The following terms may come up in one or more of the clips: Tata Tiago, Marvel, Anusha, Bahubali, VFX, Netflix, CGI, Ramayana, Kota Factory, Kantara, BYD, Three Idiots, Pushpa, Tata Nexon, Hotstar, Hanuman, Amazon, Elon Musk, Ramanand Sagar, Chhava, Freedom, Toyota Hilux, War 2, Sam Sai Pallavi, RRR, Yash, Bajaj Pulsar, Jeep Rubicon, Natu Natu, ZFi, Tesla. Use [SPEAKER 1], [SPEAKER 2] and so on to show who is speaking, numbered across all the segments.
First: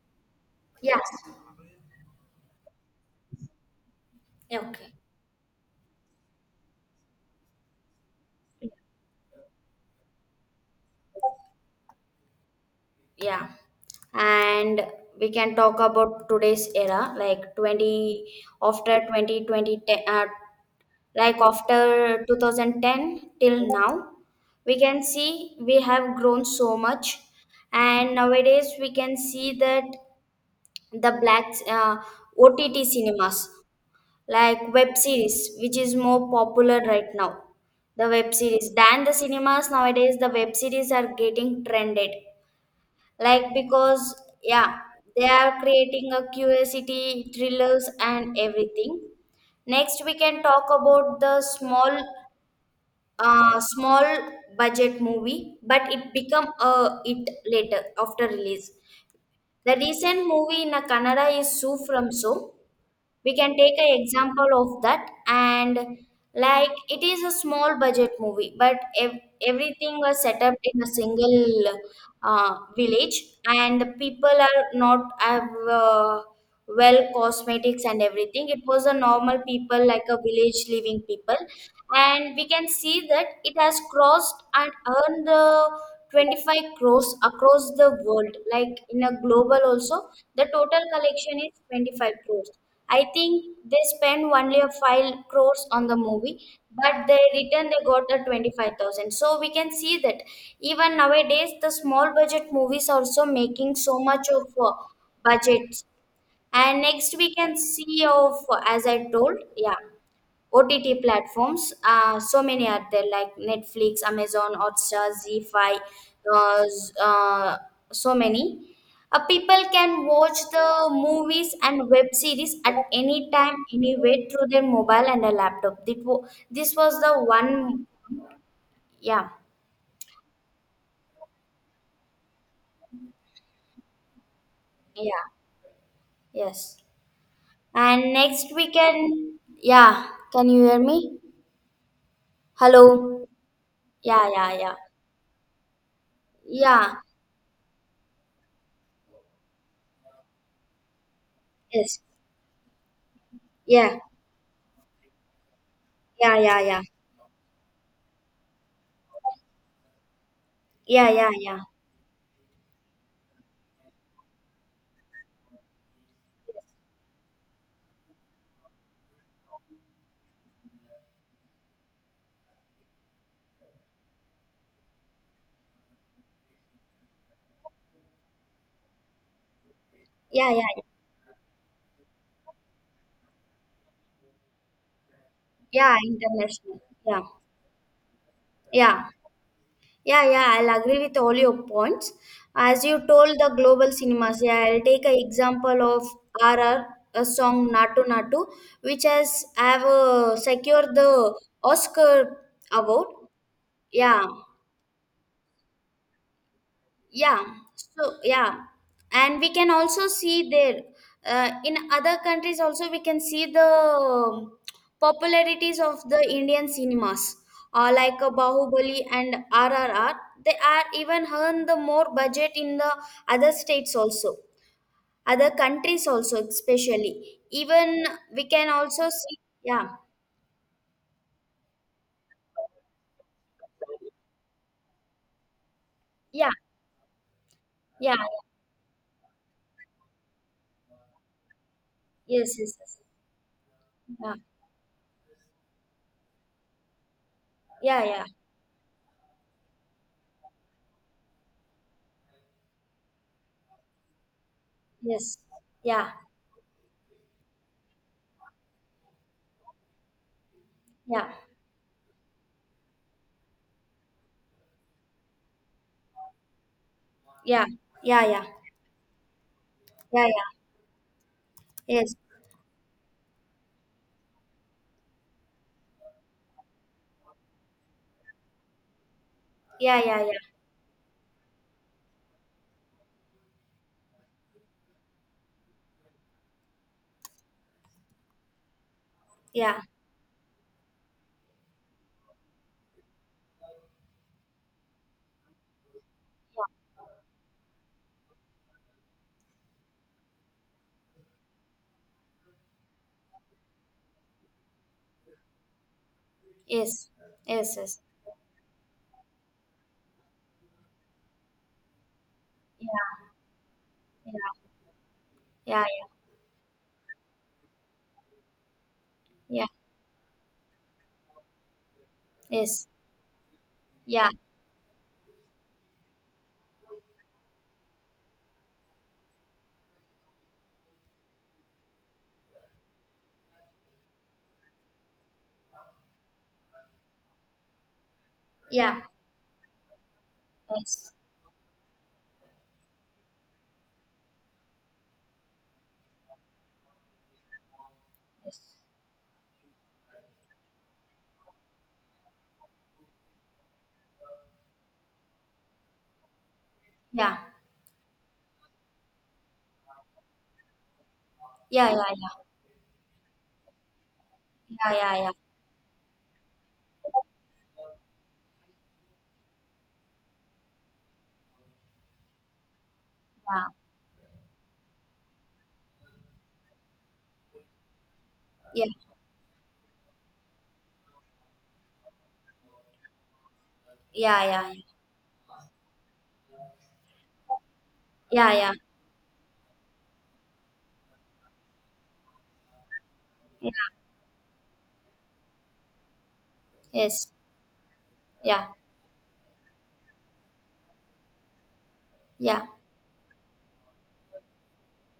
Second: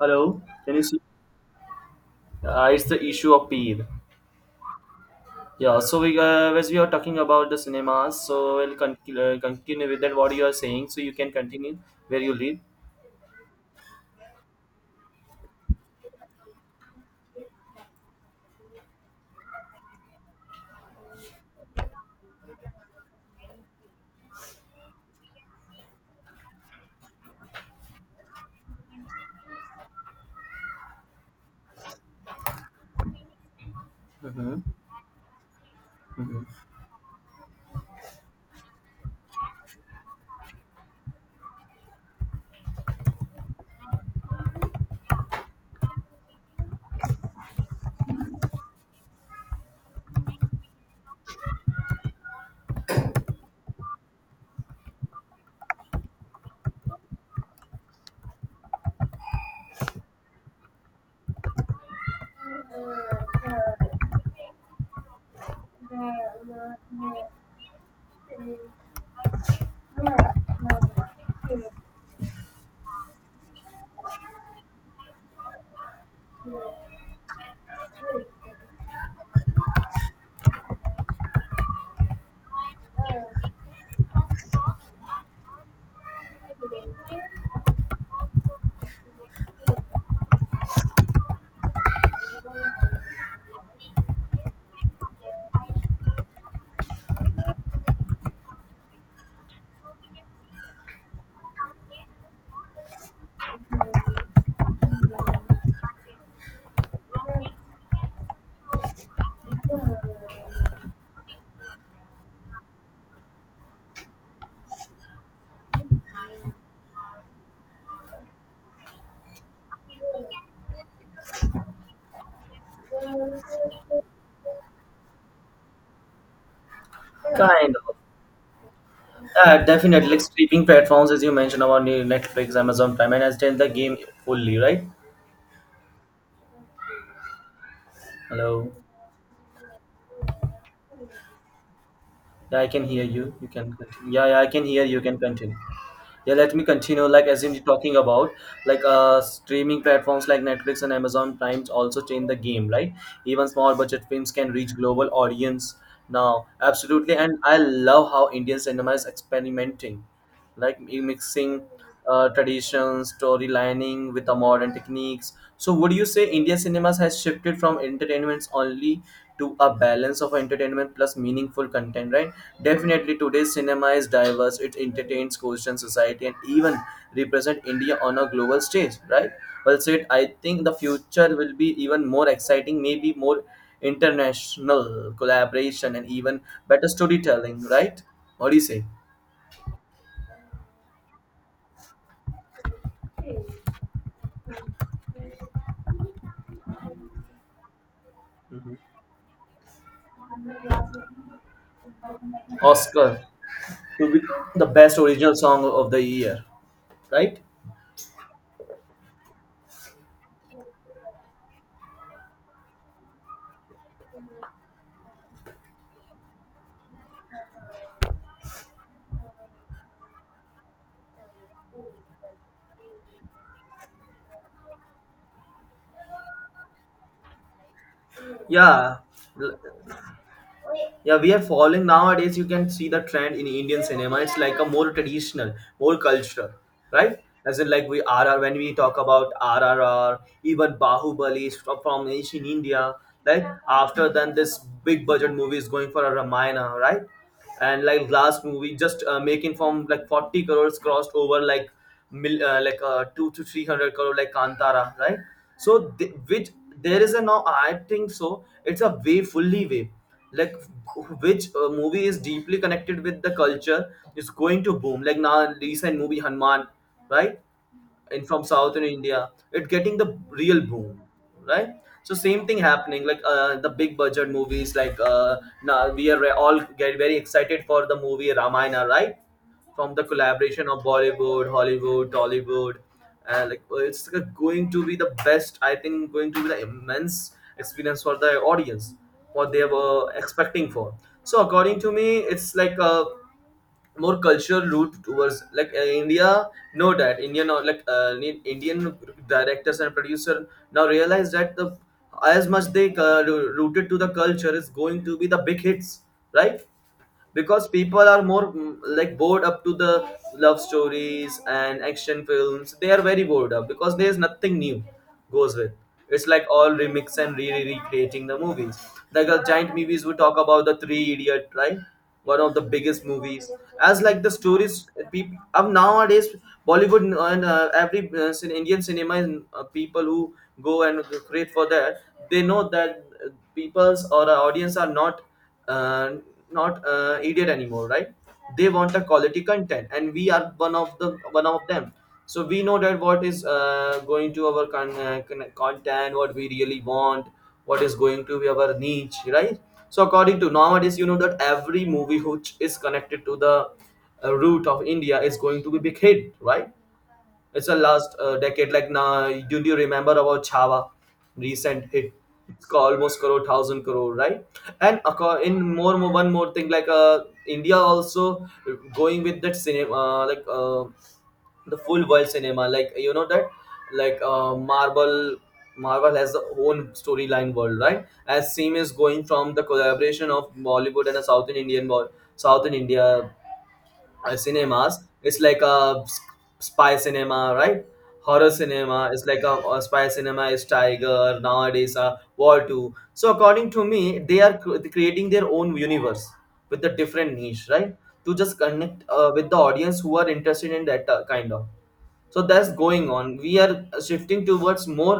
[SPEAKER 1] Hello, can you see?
[SPEAKER 2] Yes.
[SPEAKER 1] It's the issue of Peer.
[SPEAKER 2] Yeah, okay.
[SPEAKER 1] Yeah, so we as we are talking about the cinemas, so we'll continue with that. What you are saying, so you can continue where you leave.
[SPEAKER 2] Yeah. And we can talk about today's era, like 20, after twenty twenty ten, like after 2010 till now, we can see we have grown so much. And nowadays, we can see that the black OTT cinemas,
[SPEAKER 1] Hmm.
[SPEAKER 2] like web series, which is more
[SPEAKER 1] Hmm.
[SPEAKER 2] popular right now, the web series than the cinemas nowadays, the web series are getting trended. Like, because, yeah, they are creating a curiosity, thrillers, and everything. Next, we can talk about the small budget movie, but it become a it later after release. The recent movie in a Kannada is Sue from. So we can take an example of that, and like it is a small budget movie, but everything was set up in a single village, and the people are not have uh, well cosmetics and everything. It was a normal people like a village living people, and we can see that it has crossed and earned 25 crores across the world, like in a global also. The total collection is 25 crores. I think they spend only a five crores on the movie, but they return they got the 25,000. So we can see that even nowadays the small budget movies also making so much of uh, budgets. And next we can see of, as I told, yeah. OTT platforms, so many are there like Netflix, Amazon, Hotstar, ZFi, uh, z- uh, so many. People can watch the movies and web series at any time, anywhere through their mobile and a laptop. This, this was the
[SPEAKER 1] Kind
[SPEAKER 2] one,
[SPEAKER 1] of.
[SPEAKER 2] yeah,
[SPEAKER 1] Definitely, like streaming platforms, as you mentioned about the Netflix, Amazon Prime, and as then the game fully, right?
[SPEAKER 2] yeah, yes. And next we
[SPEAKER 1] Hello.
[SPEAKER 2] can, yeah, can you hear me?
[SPEAKER 1] Yeah, I can hear
[SPEAKER 2] Hello?
[SPEAKER 1] you. You can continue. Yeah,
[SPEAKER 2] Yeah,
[SPEAKER 1] yeah, I
[SPEAKER 2] yeah,
[SPEAKER 1] can
[SPEAKER 2] yeah.
[SPEAKER 1] hear you. You can continue. Yeah, let me
[SPEAKER 2] Yeah,
[SPEAKER 1] continue, like as you're talking about, like streaming platforms like Netflix and Amazon Prime
[SPEAKER 2] yes,
[SPEAKER 1] also change the game, right? Even small
[SPEAKER 2] yeah,
[SPEAKER 1] budget films can reach global audience now,
[SPEAKER 2] yeah, yeah, yeah,
[SPEAKER 1] absolutely. And I love how Indian cinema is experimenting, like
[SPEAKER 2] yeah, yeah, yeah.
[SPEAKER 1] mixing tradition storylining with the modern techniques. So would you say India cinemas has shifted from entertainments only to a balance of entertainment plus meaningful content, right? Definitely, today's cinema is diverse. It entertains, questions society, and even represent India on a global stage, right? Well said. I
[SPEAKER 2] Yeah,
[SPEAKER 1] think the
[SPEAKER 2] yeah,
[SPEAKER 1] future will be even more exciting, maybe more international collaboration
[SPEAKER 2] yeah,
[SPEAKER 1] and even
[SPEAKER 2] international.
[SPEAKER 1] better
[SPEAKER 2] Yeah,
[SPEAKER 1] storytelling, right? What do you say?
[SPEAKER 2] yeah, yeah, yeah. I'll agree with all your points. As you told the global cinemas, yeah, I'll take an example of R R, a song Natu Natu,
[SPEAKER 1] Mhm.
[SPEAKER 2] which has have secured the Oscar award.
[SPEAKER 1] Oscar to be
[SPEAKER 2] Yeah.
[SPEAKER 1] the best original song of the year, right?
[SPEAKER 2] Yeah, so yeah, and we can also see there in other countries also we can see the popularities of the Indian cinemas like Bahubali and RRR. They are even earn the more budget in the other states also, other countries also especially. Even we can
[SPEAKER 1] Yeah,
[SPEAKER 2] also see.
[SPEAKER 1] L-
[SPEAKER 2] Yeah,
[SPEAKER 1] yeah, we are following nowadays. You can see the trend in Indian cinema. It's like a more traditional, more cultural,
[SPEAKER 2] yeah,
[SPEAKER 1] right? As in, like we
[SPEAKER 2] yeah, yeah.
[SPEAKER 1] RR when we talk about RRR, even Bahubali is from ancient
[SPEAKER 2] Yes, yes,
[SPEAKER 1] India.
[SPEAKER 2] yes,
[SPEAKER 1] Like after then,
[SPEAKER 2] yeah,
[SPEAKER 1] this big budget movie is going for a Ramayana, right? And
[SPEAKER 2] yeah,
[SPEAKER 1] like
[SPEAKER 2] yeah,
[SPEAKER 1] last movie just making from like 40 crores crossed over like mil, like 2 to 300 crore like kantara, right?
[SPEAKER 2] yes,
[SPEAKER 1] So
[SPEAKER 2] yeah,
[SPEAKER 1] which, there is a now, I think so it's a way fully way, like
[SPEAKER 2] yeah,
[SPEAKER 1] which movie is deeply connected with the culture is going to boom, like now recent movie hanuman, right?
[SPEAKER 2] yeah,
[SPEAKER 1] In
[SPEAKER 2] yeah,
[SPEAKER 1] from
[SPEAKER 2] yeah,
[SPEAKER 1] southern India, it getting the
[SPEAKER 2] yeah, yeah.
[SPEAKER 1] real boom, right? So
[SPEAKER 2] Yes.
[SPEAKER 1] same thing happening, like the big budget movies like now we are all get very excited for the movie ramayana, right? From
[SPEAKER 2] Yeah,
[SPEAKER 1] the
[SPEAKER 2] yeah, yeah.
[SPEAKER 1] collaboration of bollywood hollywood tollywood, it's like going to be the best. I think going to be the immense experience for the audience what they
[SPEAKER 2] Yeah.
[SPEAKER 1] were expecting for. So according to me, it's like more cultural route towards like India. Know that Indian or like Indian directors and producer now realize that the as much they rooted to the culture is going to be the big hits, right?
[SPEAKER 2] Yes.
[SPEAKER 1] Because
[SPEAKER 2] Yes,
[SPEAKER 1] people
[SPEAKER 2] yes.
[SPEAKER 1] are more like bored up to the love stories and action films. They are very
[SPEAKER 2] Yeah.
[SPEAKER 1] bored up because there's nothing
[SPEAKER 2] Yeah.
[SPEAKER 1] new goes with.
[SPEAKER 2] Yeah, yeah.
[SPEAKER 1] It's like all remix and re re recreating the movies. Like the
[SPEAKER 2] Yeah.
[SPEAKER 1] giant movies, we talk about the three idiot, right? One of the
[SPEAKER 2] Yes.
[SPEAKER 1] biggest movies as like the
[SPEAKER 2] Yeah.
[SPEAKER 1] stories people of nowadays. Bollywood and every indian cinema and people who go and create for that, they know that people's or our audience are not uh, idiot anymore, right? They want a
[SPEAKER 2] Yeah.
[SPEAKER 1] quality content and we are one of
[SPEAKER 2] Yes.
[SPEAKER 1] the one of them So we know that what is going to our content, what we really want, what is going to be
[SPEAKER 2] Yes.
[SPEAKER 1] our niche, right? So according to nowadays, you know that every movie which is connected to the root of India is going to be big hit, right?
[SPEAKER 2] Yeah.
[SPEAKER 1] It's a last decade. Like now, do you remember about Chhava? Recent
[SPEAKER 2] Yeah, yeah,
[SPEAKER 1] hit.
[SPEAKER 2] yeah.
[SPEAKER 1] It's called almost crore thousand crore, right?
[SPEAKER 2] Yeah,
[SPEAKER 1] And
[SPEAKER 2] yeah, yeah.
[SPEAKER 1] one more thing, like India also going with that cinema, the full world cinema. Like you know that, like Marvel. Marvel has the own storyline world, right? As same
[SPEAKER 2] Yeah.
[SPEAKER 1] is
[SPEAKER 2] Yeah.
[SPEAKER 1] going from the collaboration of Bollywood and a South in Indian world, South in India
[SPEAKER 2] Yeah, yeah, yeah.
[SPEAKER 1] cinemas. It's like a spy cinema, right? Horror
[SPEAKER 2] Yeah, yeah.
[SPEAKER 1] cinema is like a spy cinema is tiger nowadays war 2. So according
[SPEAKER 2] Yeah.
[SPEAKER 1] to me they are creating their own universe with the
[SPEAKER 2] Yes.
[SPEAKER 1] different niche, right? To just
[SPEAKER 2] Yeah.
[SPEAKER 1] connect with the audience who are interested in that kind of. So
[SPEAKER 2] Yeah.
[SPEAKER 1] that's going on. We are shifting towards more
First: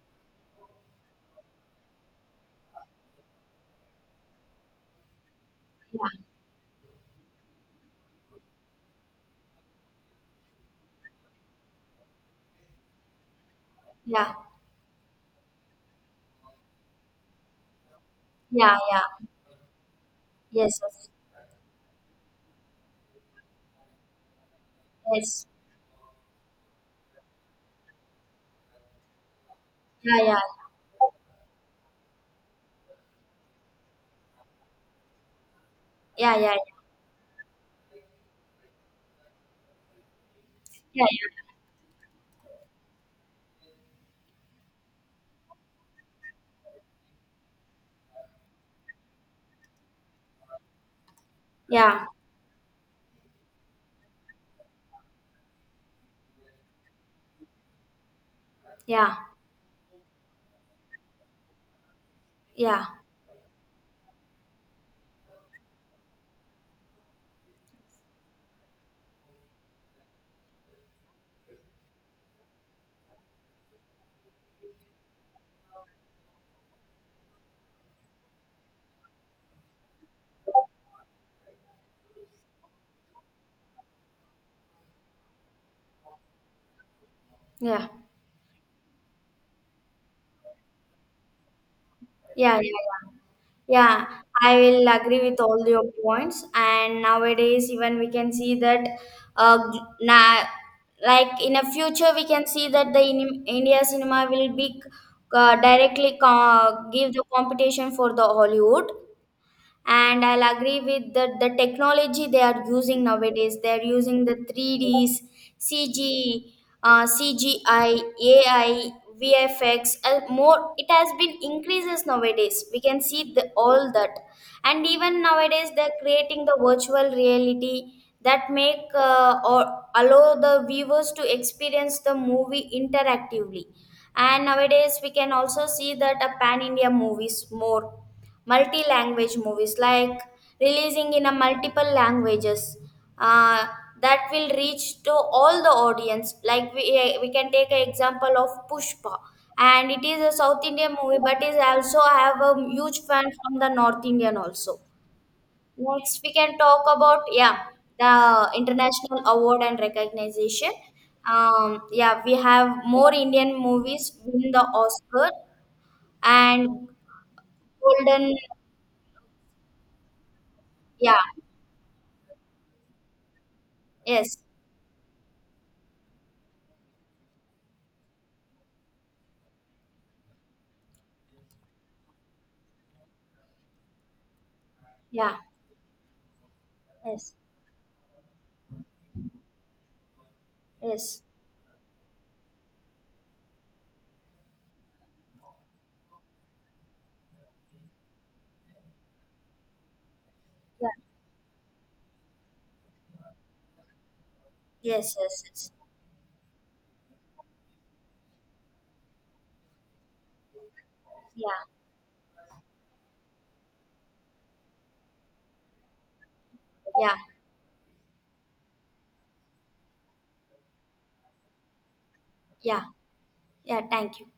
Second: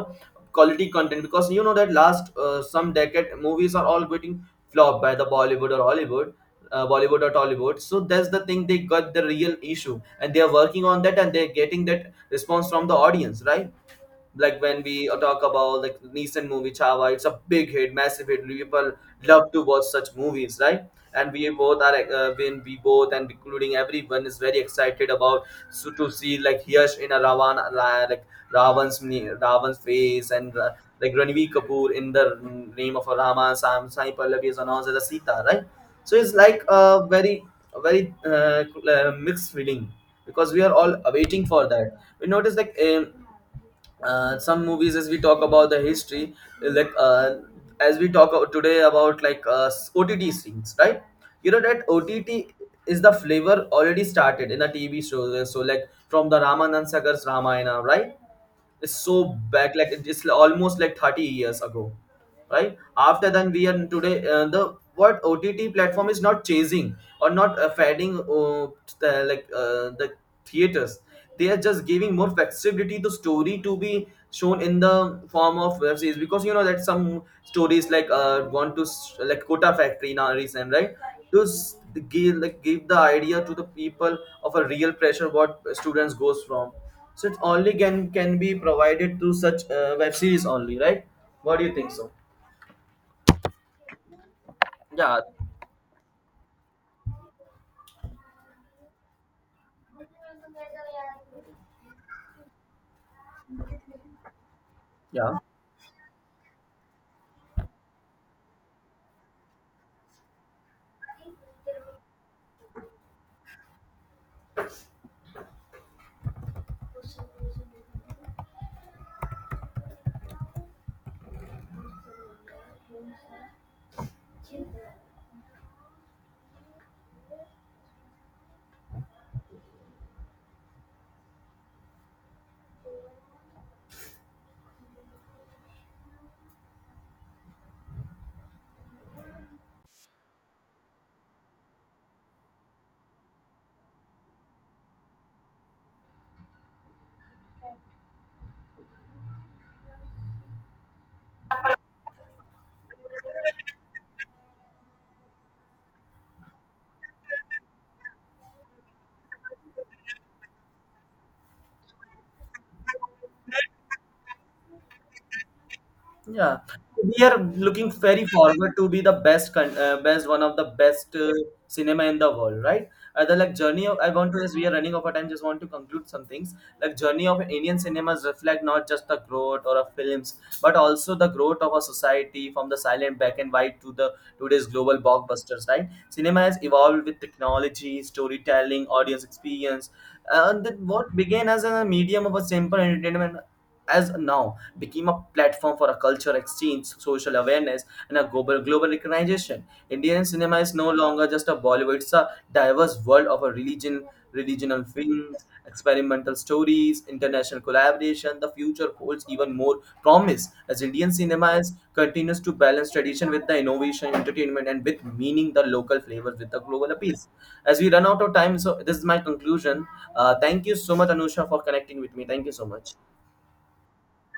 [SPEAKER 1] quality content, because you know that last some decade movies are all getting flopped by the bollywood or
[SPEAKER 2] Yeah.
[SPEAKER 1] hollywood bollywood or tollywood. So that's the thing, they got the real issue and they are working on that and they're getting that response from the audience, right?
[SPEAKER 2] Yeah.
[SPEAKER 1] Like when we talk about like recent movie Chava, it's a big hit, massive hit.
[SPEAKER 2] Yeah,
[SPEAKER 1] People
[SPEAKER 2] yeah.
[SPEAKER 1] love to watch such movies,
[SPEAKER 2] Yes,
[SPEAKER 1] right?
[SPEAKER 2] yes.
[SPEAKER 1] And we both are when we both and including everyone is very excited about,
[SPEAKER 2] Yes.
[SPEAKER 1] so to see like Yash in a Ravan like Ravan's Ravan's
[SPEAKER 2] Yeah,
[SPEAKER 1] face
[SPEAKER 2] yeah.
[SPEAKER 1] and like Ranveer Kapoor in the name of a Rama. Sam Sai Pallavi is announced as a Sita, right? So it's
[SPEAKER 2] Yeah, yeah,
[SPEAKER 1] like
[SPEAKER 2] yeah.
[SPEAKER 1] a very a very uh, mixed feeling, because we are all
[SPEAKER 2] Yeah,
[SPEAKER 1] waiting for that. We notice like. Some movies, as we talk about the history, like as we talk about today about, like ott streams, right? You know that
[SPEAKER 2] yeah.
[SPEAKER 1] ott is the flavor already started in the tv shows, so like from the ramanand sagar's ramayana, right? It's so
[SPEAKER 2] Yeah.
[SPEAKER 1] back, like it's almost like 30 years ago,
[SPEAKER 2] Yeah.
[SPEAKER 1] right?
[SPEAKER 2] Yeah.
[SPEAKER 1] After then we are today the what ott platform is not chasing or not fading the, like the theaters. They are just giving more flexibility to story to be shown in the form of web series, because you know that some stories like want to like kota factory now recent, right? Those give like give the idea to the people of a real pressure what students goes from. So it only
[SPEAKER 2] Yeah.
[SPEAKER 1] can be provided through such web series only, right? What do you think so?
[SPEAKER 2] Yeah, yeah, yeah. Yeah, I will
[SPEAKER 1] Yeah,
[SPEAKER 2] agree with all your points. And nowadays, even we can see that, uh, gl- na- like in a future, we can see that India cinema will be
[SPEAKER 1] yeah.
[SPEAKER 2] directly give the competition for the Hollywood. And I'll agree with the technology they are using nowadays. They're using the 3Ds, cg CGI, AI, VFX. More, it has been increases nowadays. We can see all that. And even nowadays they're creating the virtual reality that make or allow the viewers to experience the movie interactively. And nowadays we can also see that a Pan India movies, more multi-language movies like releasing in a multiple languages, uh, that will reach to all the audience. Like we can take an example of Pushpa, and it is a South Indian movie, but is also I have a huge fan from the North Indian also. Next we can talk about, yeah, the international award and recognition. Yeah, we have more Indian movies win the Oscar
[SPEAKER 1] Yeah,
[SPEAKER 2] and
[SPEAKER 1] we are looking very
[SPEAKER 2] golden.
[SPEAKER 1] forward to be the best, best one of the best
[SPEAKER 2] Yeah.
[SPEAKER 1] cinema in the world, right? Other like journey of I want
[SPEAKER 2] Yes.
[SPEAKER 1] to, as we are running over time, just want to conclude some things. Like journey of Indian cinemas reflect not just the growth or of films, but also the growth of a society, from the silent black and white to the today's global
[SPEAKER 2] Yeah.
[SPEAKER 1] blockbusters, right? Cinema has evolved with
[SPEAKER 2] Yes.
[SPEAKER 1] technology, storytelling, audience experience, and that what
[SPEAKER 2] Yes.
[SPEAKER 1] began as a medium of a simple entertainment as now became a platform for a culture exchange, social awareness, and a global recognition. Indian cinema is
[SPEAKER 2] Yeah.
[SPEAKER 1] no longer just a Bollywood; it's a diverse world of a religion, regional
[SPEAKER 2] Yes. Yes.
[SPEAKER 1] films,
[SPEAKER 2] Yes.
[SPEAKER 1] experimental stories, international collaboration. The future holds even more promise as Indian cinema
[SPEAKER 2] Yeah.
[SPEAKER 1] is, continues to balance tradition with the innovation, entertainment, and with meaning the local flavors with the global appeal.
[SPEAKER 2] Yeah.
[SPEAKER 1] As we run out of time, so this is my conclusion. Thank you so much, Anusha, for connecting with me. Thank you so
[SPEAKER 2] Yeah.
[SPEAKER 1] much.
[SPEAKER 2] Yeah. Thank you.